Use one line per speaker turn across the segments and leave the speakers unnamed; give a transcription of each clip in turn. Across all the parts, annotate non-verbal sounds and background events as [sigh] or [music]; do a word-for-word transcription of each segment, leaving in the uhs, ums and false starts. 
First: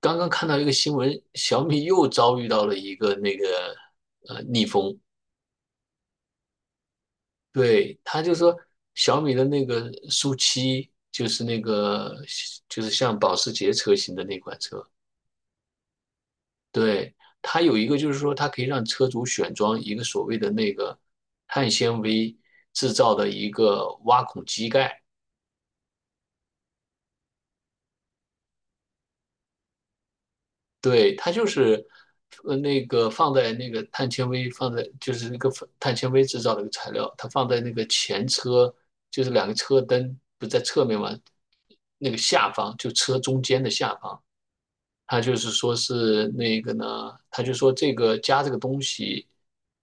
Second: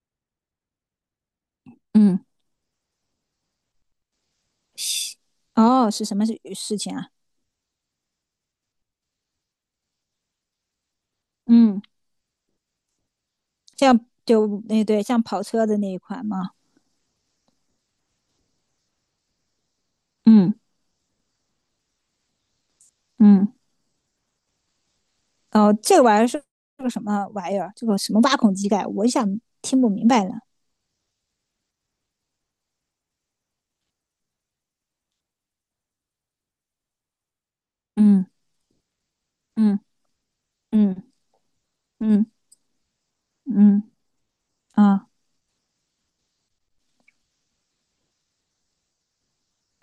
刚刚看到一个新闻，小米又
嗯，
遭遇到了一个那个呃逆风。
西哦，是什么事事情啊？
对，他就说小米的那个苏七，就是那
嗯，
个就是像保时捷车
像
型的那款
就那
车，
对像跑车的那一款吗？
对，它有一个就是说它可以让车主选装一个所谓的
嗯
那个碳纤维制造的一
嗯，
个挖孔机盖。
哦，这个玩意儿是是个什么玩意儿？这个什么挖孔机盖？我一下听不明白了。
对，它就是，呃，那个放在那个碳纤维放在就是那个碳纤维制造的一个材料，它放在那个前
嗯
车，就是两个
嗯
车灯不在侧面
嗯
嘛，那个
嗯
下方就车中间的
嗯
下方，
啊，
他就是说是那个呢，他就说这个加这个东西，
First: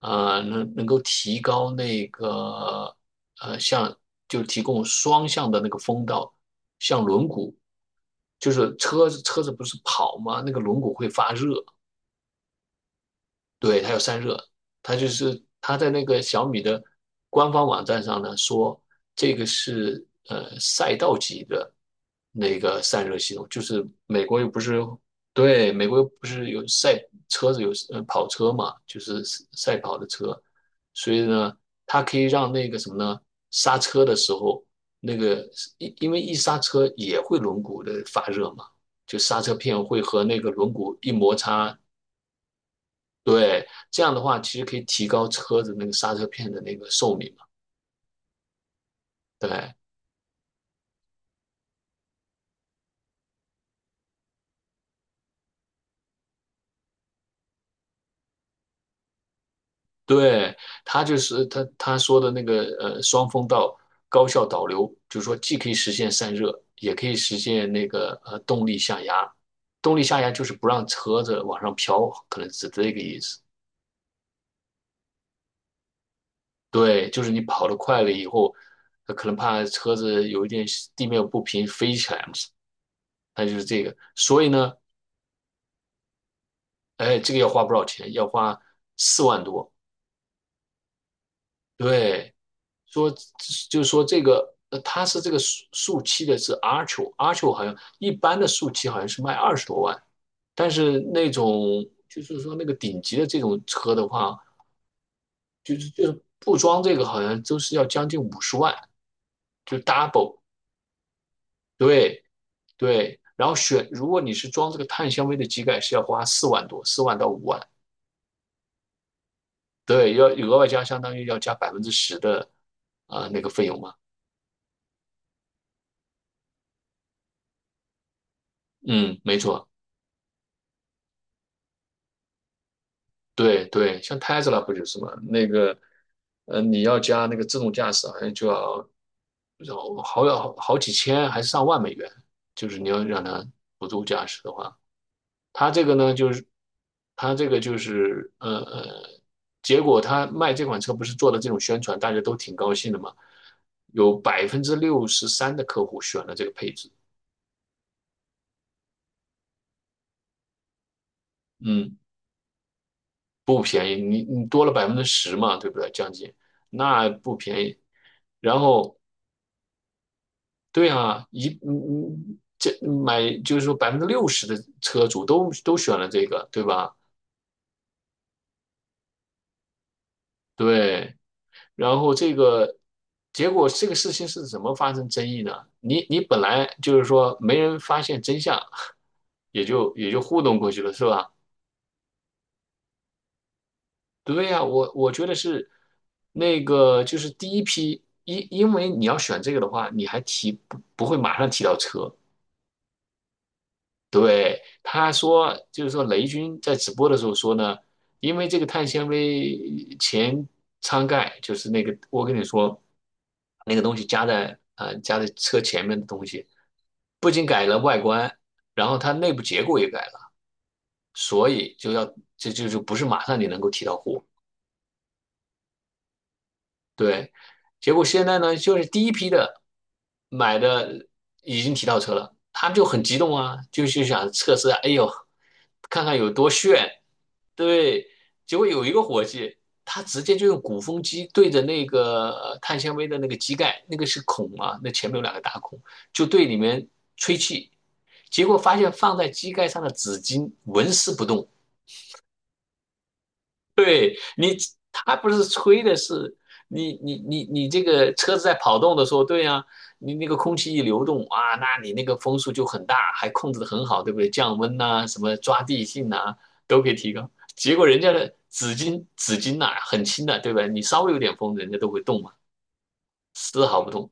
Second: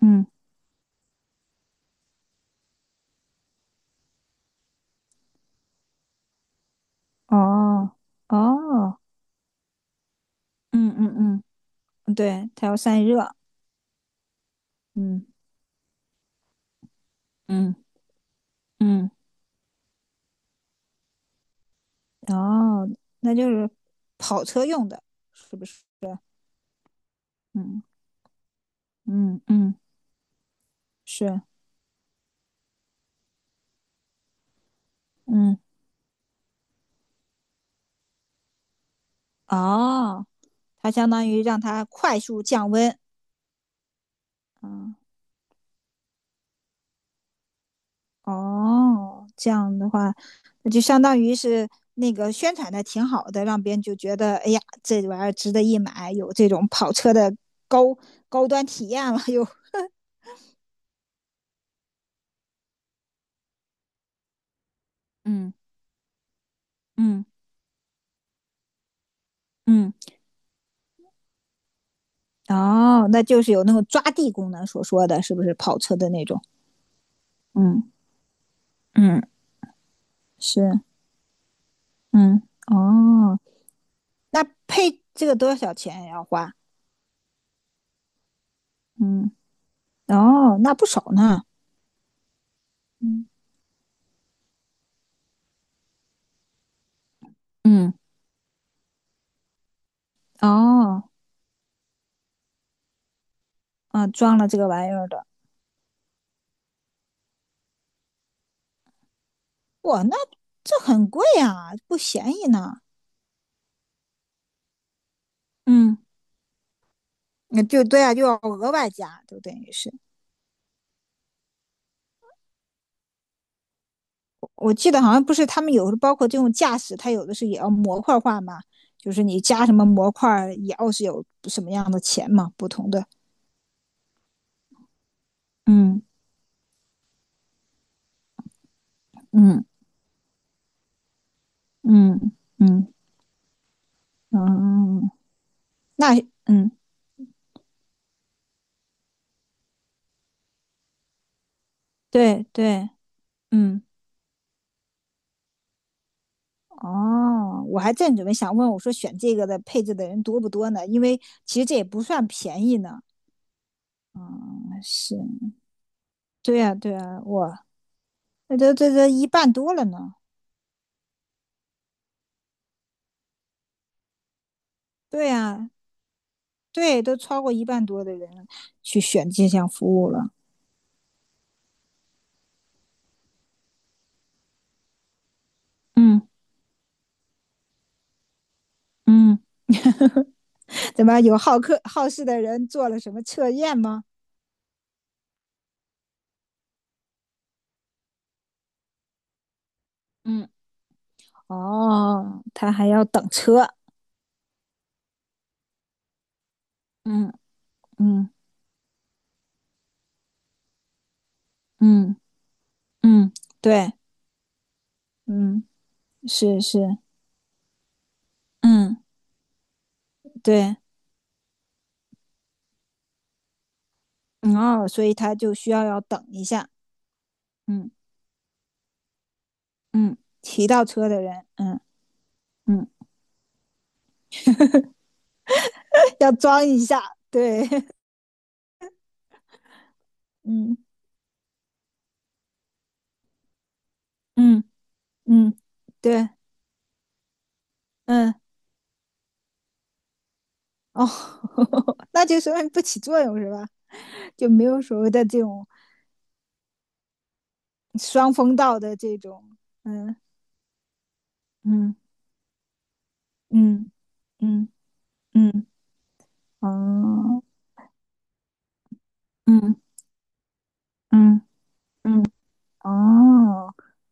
嗯
能能够提高那个呃像就提供双向的那个风道，像轮毂，
哦
就是
哦，
车子车子不是跑吗？那个轮毂
嗯
会
嗯
发热，
嗯对，它要散热。
对，它有散热，它就
嗯，
是它在那个小米的官方
嗯
网站上呢说，
嗯
这个是呃赛道级的那个
哦，
散热系
那
统，
就
就
是
是美国
跑
又不
车
是
用的，是不
对
是？
美国又不是有赛车子有
嗯
呃跑车嘛，就是
嗯嗯
赛跑的车，所以
是，
呢，它可以让那个什么呢，刹车的时候那个
嗯。
因因为一刹车也会轮毂的发热嘛，就刹车片会和
哦，
那个轮
它
毂
相
一
当
摩
于让
擦。
它快速降温。
对，这样的话其实可以
嗯，
提高车子那个刹车片的那个寿命嘛。
哦，这
对，
样的话，那就相当于是那个宣传的挺好的，让别人就觉得，哎呀，这玩意儿值得一买，有这种跑车的高高端体验了又。[laughs]
对，他就是他他说的那个呃双风道高效导流，就是说
嗯
既可以实现散热，也可以
嗯
实现那个呃动力下压。
嗯，
动力下压就是不让车子往上飘，可能是这个
哦，
意
那
思。
就是有那种抓地功能所说的，是不是跑车的那种？
对，就是你跑得
嗯
快了以后，呃
嗯，
可能怕车子有一点
是，
地面不平飞起来嘛。
嗯哦，
它就是这个，所
那
以呢，
配这个多少钱要花？
哎，这个要花不少钱，要花四
嗯，
万多，
哦，那不少呢。
对，说
嗯。
就是说这个，呃，它是这个树树漆的是 Archo，Archo 好像
嗯，
一般的树漆好像是卖二十多万，但是
哦，
那种就是说那个顶级的这种车
啊，
的
装
话，
了这个玩意儿的，
就是就是不装这个好像都是要将近五十万，就
哇，那
double。
这很贵啊，不
对
便宜呢。
对，然后选如果你是装这个碳纤维的机盖是
嗯，
要花四万多，四万到五
那
万，
就对啊，就要额外加，就等于是，
对，要额外加相当于要加百分之十的啊、呃那个费用嘛。
我记得好像不是他们有的包括这种驾驶，它有的是也要模块化嘛，就
嗯，
是
没
你加
错。
什么模块儿也要是有什么样的钱嘛，不同的，
对对，像 Tesla 不就是嘛？那个，
嗯
呃，你要加那个自动驾驶，好像就要
嗯
要好好好几千还是上万美元，
嗯
就是你
嗯
要让它辅助驾驶的话，
嗯，
它这个呢，
那
就是
嗯
它这个就是，呃呃，结果他卖这款车不是做了这种宣传，大家都
对
挺高
对，
兴的嘛，
嗯。
有百分之六十三的客户选了这个配置。
哦，我还正准备想问，我说选这个的配置的人多不多呢？因为其实这也
嗯，
不算便宜呢。
不便宜，你你多了百分之
是，
十嘛，对不对？将近，
对呀，对
那
呀，
不
我
便宜。
那
然
都这
后
这一半多了呢。
对啊，一嗯嗯，这买就是说百分之六十的车主
对
都
呀，
都选了这个，对吧？
对，都超过一半多的人去选这项服务了。
对，然后这个结果这个事情是怎么发生争议呢？你
嗯
你本来就是说没人发现真相，
嗯，
也就也就糊弄过去了，
怎
是
么
吧？
有好客好事的人做了什么测验吗？
对呀，我我觉得是那个就是第一批，因因为你要选这个的话，你还
嗯
提不不会马上提到车，
哦，他还要等车。
对，他说，就是说雷军在直播的时
嗯
候说呢，
嗯
因为这个碳纤维前舱盖，就是那个
嗯
我跟你说
嗯，
那个
对，
东西加在呃加在车
嗯，
前面的东西，
是是，
不仅改了外观，然后
嗯
它内部结构也改了，
对。
所以就要这就就不是马上你能够提到货。
嗯哦，所以他就需要要等一下，
对，
嗯
结果现在呢，就是第一批的
嗯，
买
骑到
的
车的人，
已经
嗯
提到车了，他们就
嗯，
很激动啊，就就想测试啊，哎呦，看看
[laughs]
有
要
多
装一
炫。
下，对，
对，结果有一个伙计，他直接
[laughs]
就用
嗯
鼓风机对着那个呃碳纤维的那个机盖，那个是孔
嗯
啊，那前面有两个
嗯，
大孔，就
对，
对里面吹气，
嗯
结果发现放在机盖上的纸巾纹
哦，
丝不动。
[laughs] 那就说明不起作用是吧？
对
[laughs] 就
你，
没有所谓
他
的
不
这
是
种
吹的是你你你你这个
双
车子在
风
跑
道的
动的时
这
候，对
种，
呀，你
嗯
那个空气一流动啊，那你
嗯
那个风速就很大，还控制的很
嗯
好，对不对？降
嗯
温呐、什么抓
嗯，
地性呐、都可以提高。
哦，
结果人家的纸巾纸巾呐、
嗯
很轻的，对吧？你稍微有点
嗯
风，人家都会动
嗯，
嘛，丝
哦
毫不动。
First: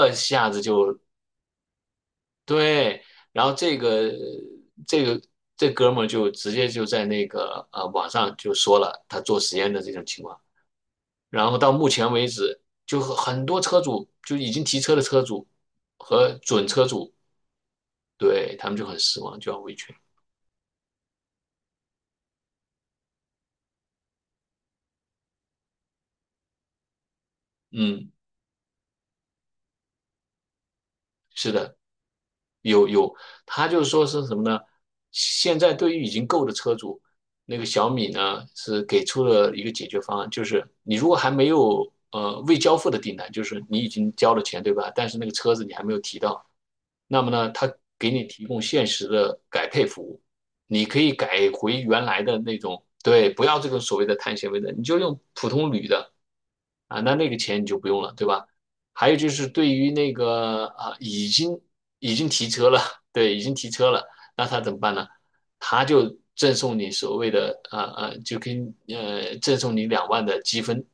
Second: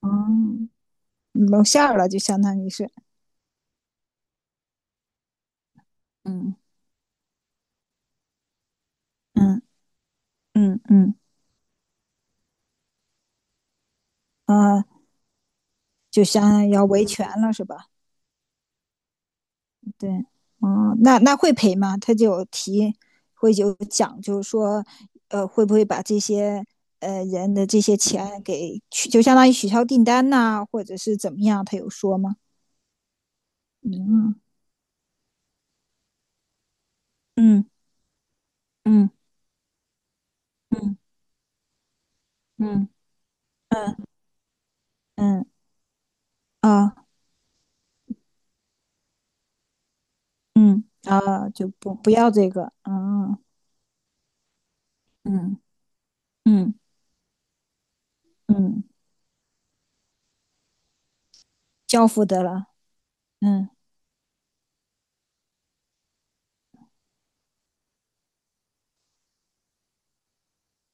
哦，
下子就
露馅儿了，就相当于是，
对，然后这个这个这哥们儿就直
嗯
接就在那个呃网上就说了他做实
嗯
验的这种情况。
嗯嗯，
然后到目前为止，就很多车主就已经提
啊。
车的车主
就
和
相
准
当于要
车
维
主，
权了，是吧？
对，他们就很失望，就要维权。
对，嗯，那那会赔吗？他就有提，会有讲，就是说，呃，会不会把这些呃人的这些
嗯，
钱给取，就相当于取消订单呐、啊或者是怎么
是
样？
的。
他有说吗？
有有，他就是说是什
嗯
么呢？现在对于已经购的车主，那
嗯
个小米呢是给
嗯
出了一个解决方案，就是你
嗯
如果还没有呃未交
嗯
付的订单，就是你已
嗯
经交了钱对吧？但是那个
嗯
车子你还没有提到，
啊
那么呢，他给你提供限时的改配服务，
嗯
你可以
啊，
改
就
回
不
原
不
来
要
的
这
那
个，
种，对，
嗯
不要这个所谓的碳纤维的，你就用普
嗯
通铝的
嗯
啊，那那个钱你就不用了，对吧？
嗯，
还有就是对于那个啊，已经
交
已
付
经
得
提
了，
车了，[laughs] 对，已经
嗯。
提车了，那他怎么办呢？他就赠送你所谓的啊啊，就跟呃赠送你两万的积分，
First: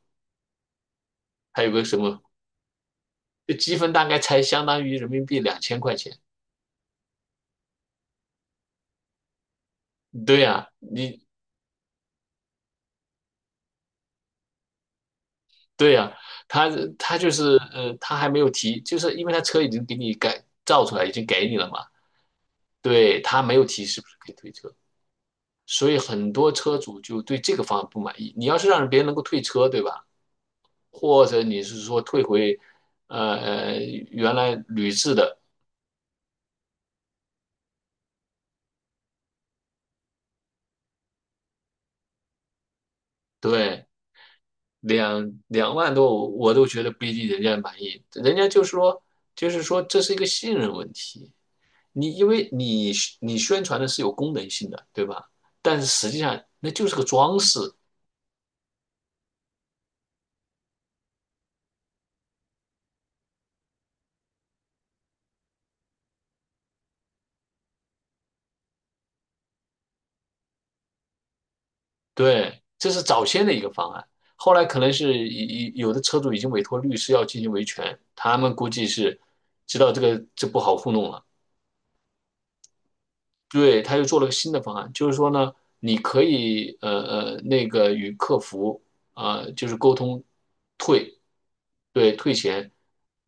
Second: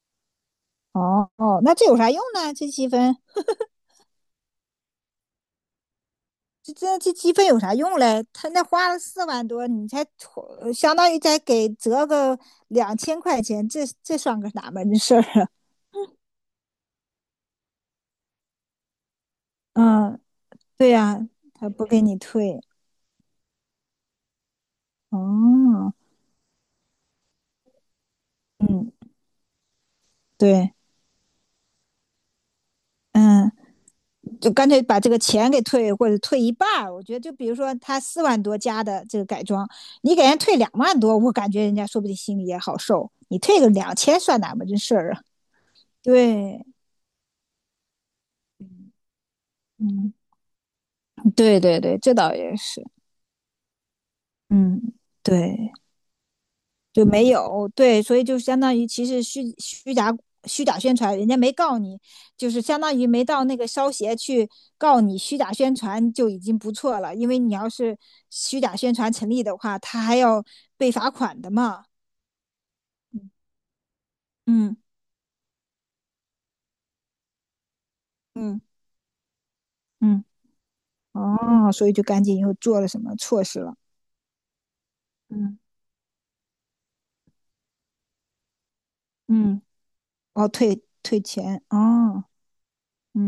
哦哦，
还有
那
个
这
什
有啥
么
用呢？这积分
这积分大概才相当于人民币两千块钱。
这这这积分有啥用嘞？他那花了四万多，你才
对呀，
呃相当于
你
再给折个两千块钱，这这算个哪门子事儿啊？
对呀，他他就是呃，他还没有提，就是因为他车已
[laughs]
经给你
嗯，
改造
对
出来，已经
呀、
给你了
他不
嘛，
给你退。
对，他没有提是不是可以退车。所
哦，
以很多车主就对这个方案不满意。你要是让
嗯，
别人能够退车，对吧？
对，
或者你是说退回，呃，
嗯，
呃原
就
来
干脆
铝
把这
制
个
的，
钱给退，或者退一半儿。我觉得，就比如说他四万多加的这个改装，你给人退两万多，我感觉人家说不定心里也好受。你退个
对，
两千算哪门子事儿啊？
两两万
[laughs]
多我
对，
都觉得不一定人家满意。人家就说，就是说这
嗯，
是一个信任问题。
对对对，
你
这
因
倒
为
也是，
你你宣传的是有功能性
嗯，
的，对吧？
对。
但是实际上那就是个
就没
装饰，
有，对，所以就相当于其实虚虚假虚假宣传，人家没告你，就是相当于没到那个烧协去告你虚假宣传就已经不错了，因为你要是虚假宣传成立的话，他还要被罚款的嘛。
对，这是早先的一个方案，后来
嗯
可能是以以有的车主已经委托律师要进行维权，他们
嗯
估计是知道这个
嗯，
这不好糊弄了，
嗯哦，所以就赶紧又做了什么措施了？
对，他又做了个新的方案，就是说呢，
嗯
你可以呃呃那个与客服呃
嗯，
就是沟通
哦，退
退，
退钱，
对，
哦，
退钱，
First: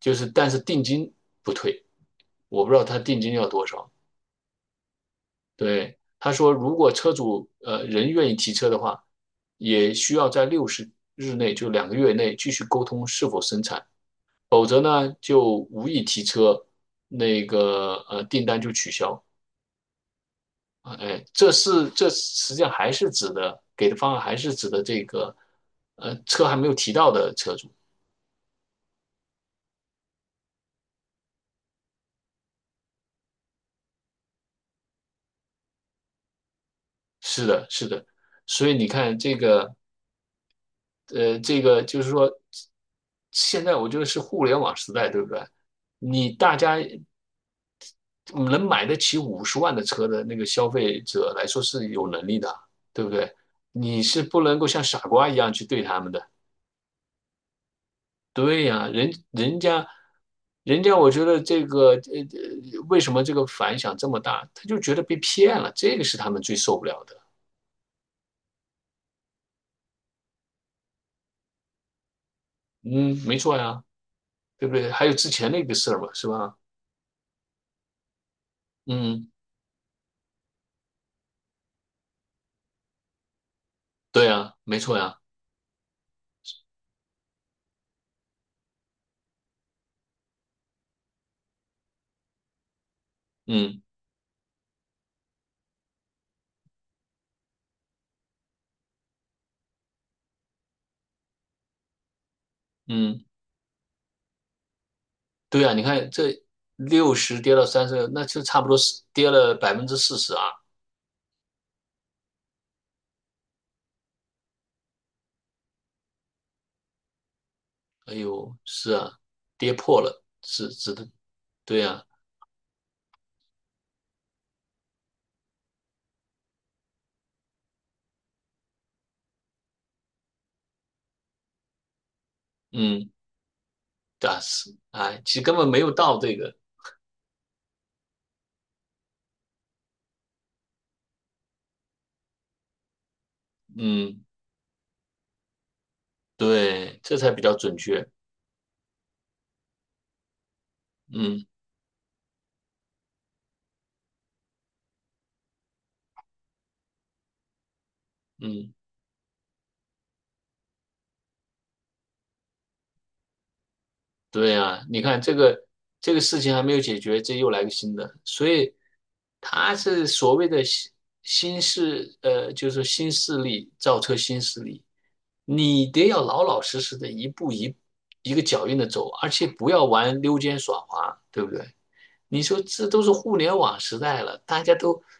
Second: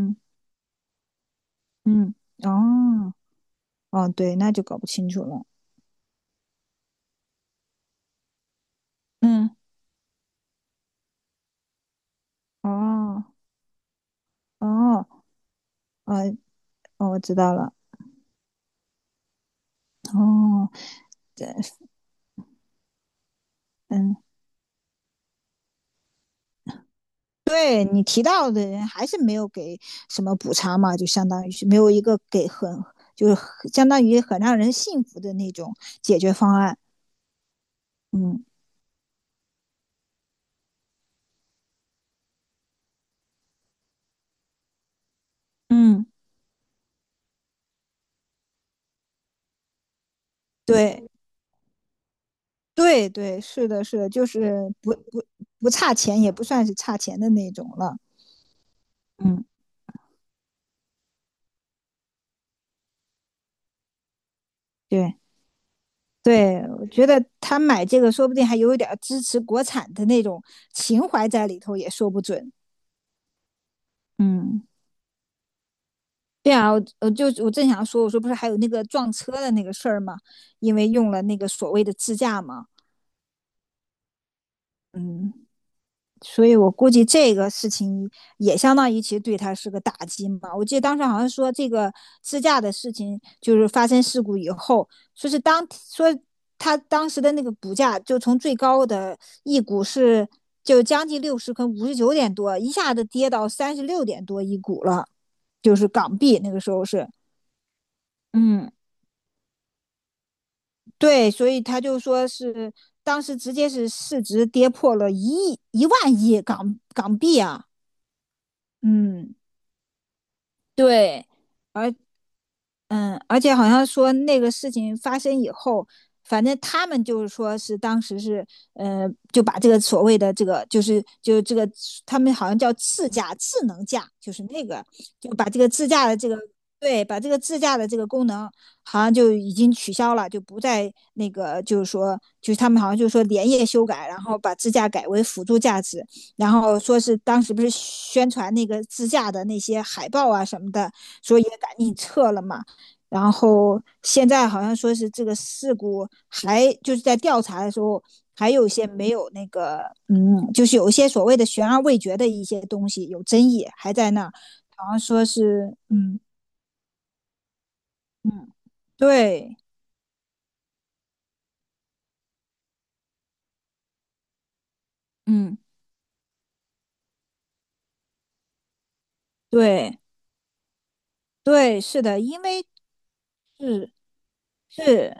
就是但是定金不退，
嗯，
我不知道他
哦
定金要多少，
哦，对，那就搞不清楚了。
对，他说如果车主呃人愿意提车的话，
嗯，
也需要在六十日内，就两个月内继续沟通
哦
是否生产，否
哦。
则
哦，
呢就无意提
呃
车，
哦，我知
那
道了。
个呃订单就取消。
哦，
啊哎，
对，
这是这实际上还是指的给的方
嗯，
案还是指的这个呃车还没有提到的车主。
对你提到的人还是没有给什么补偿嘛，就相当于是没有一个给很，就是很相当于很让人信服的那种解决方案。
是的，是的，
嗯
所以你看这个呃这个就是说，现在我觉得是互联网时代，对不对？
嗯，
你大家能买得起五十万的车的那个消费
对
者来说是有能力的，对不
对
对？
对，是的，是
你
的，
是
就
不能够
是
像
不
傻
不
瓜一样去
不
对
差
他们
钱，
的。
也不算是差钱的那种了。
对呀，人
嗯，
人家，人家，我觉得这个呃，呃为什么这个反响这么大？他就觉得被
对
骗了，这个是他们最
对，
受不
我
了
觉
的。
得他买这个说不定还有一点儿支持国产的那种情怀在里头，也说不准。
嗯，没错呀，
嗯。
对不对？还有之前那个事儿嘛，是
对
吧？
啊，我我就我正想说，我说不是还有那个撞
嗯，
车的那个事儿吗？因为用了那个所谓的自驾嘛，
对呀，没错呀，
嗯，所以我估计这个事情也相当于其实对他是个打击嘛。我记得当时好像说这个自驾的事情，就是
嗯
发生事故以后，说是当说他当时的那个股价就从最高的一股是就将近六十，跟五十九点多，一下子
嗯，
跌到三十六点多一股了，
对呀，
就
你
是
看
港币
这
那个时候是，
六十跌到三十，那就差不
嗯。
多是跌了百分之四十啊。
对，所以他就说是当时直接是市值跌破了一亿一万亿港港币啊，
哎呦，是啊，
嗯，
跌破了，是值得，
对，
对
而
啊，
嗯，而且好像说那个事情发生以后，反正他们就是说是当时是，呃，就把这个所谓的这个就是就这个他们好像叫
嗯，
自驾智能驾，就
但
是那
是，
个
哎，
就
其实
把
根
这
本
个
没
自
有
驾的
到
这
这
个
个，
对，把这个自驾的这个功能好像就已经取消了，就不再那个就是说就是他们好像就是说连夜修改，然
嗯，
后把自驾改为辅助驾驶，然后说
对，这
是
才比
当
较
时不是
准确，
宣传那个自驾的那些海报啊什么的，说
嗯
也赶紧撤了嘛。然后现在好像说是这个事故还就是在调查的时候，还有一
嗯，
些没有那个，嗯，就是有一些所谓的悬而未决的一些东西有争议，还在那
对啊，
好像
你看
说
这个
是，
这
嗯
个事情还没有解决，这又来个新的，所
嗯，
以
对，
他是所谓的新新势，呃，就是说新势力造车新势力，
嗯
你得要老老实实的一步一一个脚印的走，而且不要
对
玩溜肩耍滑，对不对？
对，是的，因
你说
为
这都是互联网
是
时代了，大家都
是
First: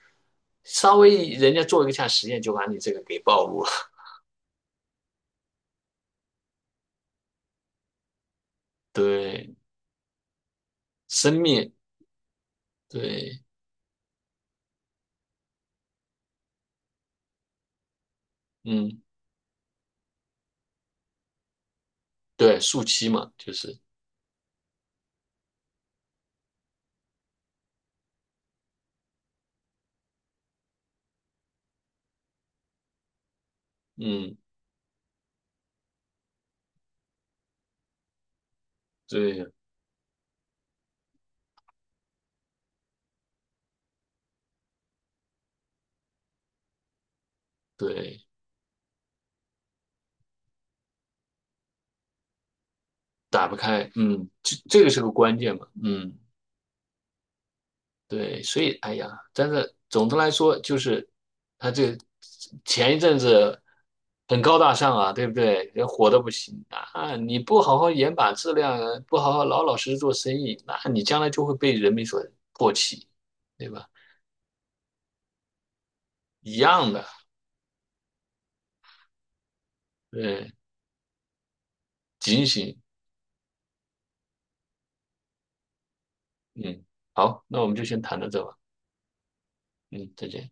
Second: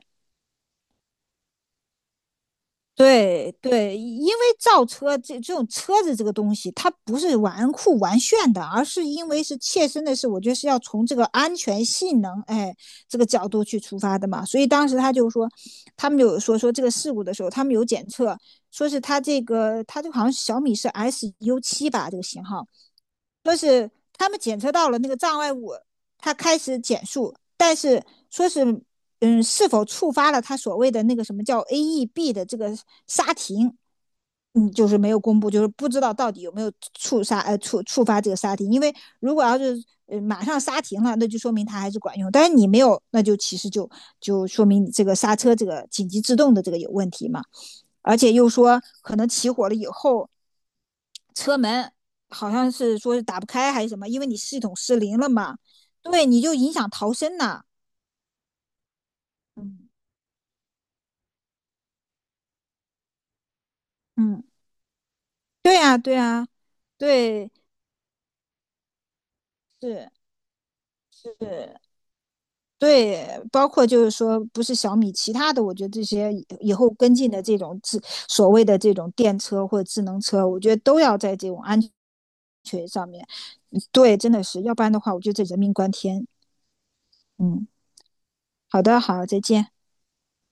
稍微人家做一下实验就把你这个给暴
对
露了。
对，
[laughs]
因为造车这这种车子这个东西，它不是玩酷玩炫的，而是因为
对，
是切身的事，我觉得是要从这个
生
安
命，
全性能，哎，这个
对，
角度去出发的嘛。所以当时他就说，他们有说说这个事故的时候，他们有检测，说是
嗯，
他这个他这个好像是小米是 S U 七吧，这个型
对，
号，
树栖嘛，就
说
是，
是他们检测到了那个障碍物，它开始减速，但是说是嗯，是否触发了它所谓的那个什么叫 A E B 的这个刹停，
嗯，
嗯，就是没有公布，就是不知道到底有没有触刹呃触触发这个刹停，因为如果
对
要是呃马上刹停了，那就说明它还是管用，但是你没有，那就其实就就说明你这个刹车这个紧急制动的这个有问题嘛。而
对，
且又说，可能起火了以后，车门好像是说是打不
打不
开还
开，
是什么，因
嗯，
为你
这
系统
这个
失
是个
灵了
关键
嘛，
嘛，嗯。
对，你就影响逃生呐。
对，所以哎呀，但是
嗯
总的来说，就是他这前一阵子很
嗯，
高大上啊，对不对？
对
人
呀，
火
对
得不
呀，
行啊！你
对，
不好好严把质量，不好好老老实实
是
做生意，那你将来就会被
是，
人民所唾弃，
对，包
对
括
吧？
就是说，不是小米，其他的，我觉得这些以
一
以后
样的，
跟进的这种智所谓的这种电车或者智能车，
对，
我觉得都要在这种安
警醒。
全上面，嗯对，真的是，要不然的话，我觉得这人命关天。
嗯，好，那我
嗯，
们就先谈到这吧。
好的，好，再见。
嗯，再见。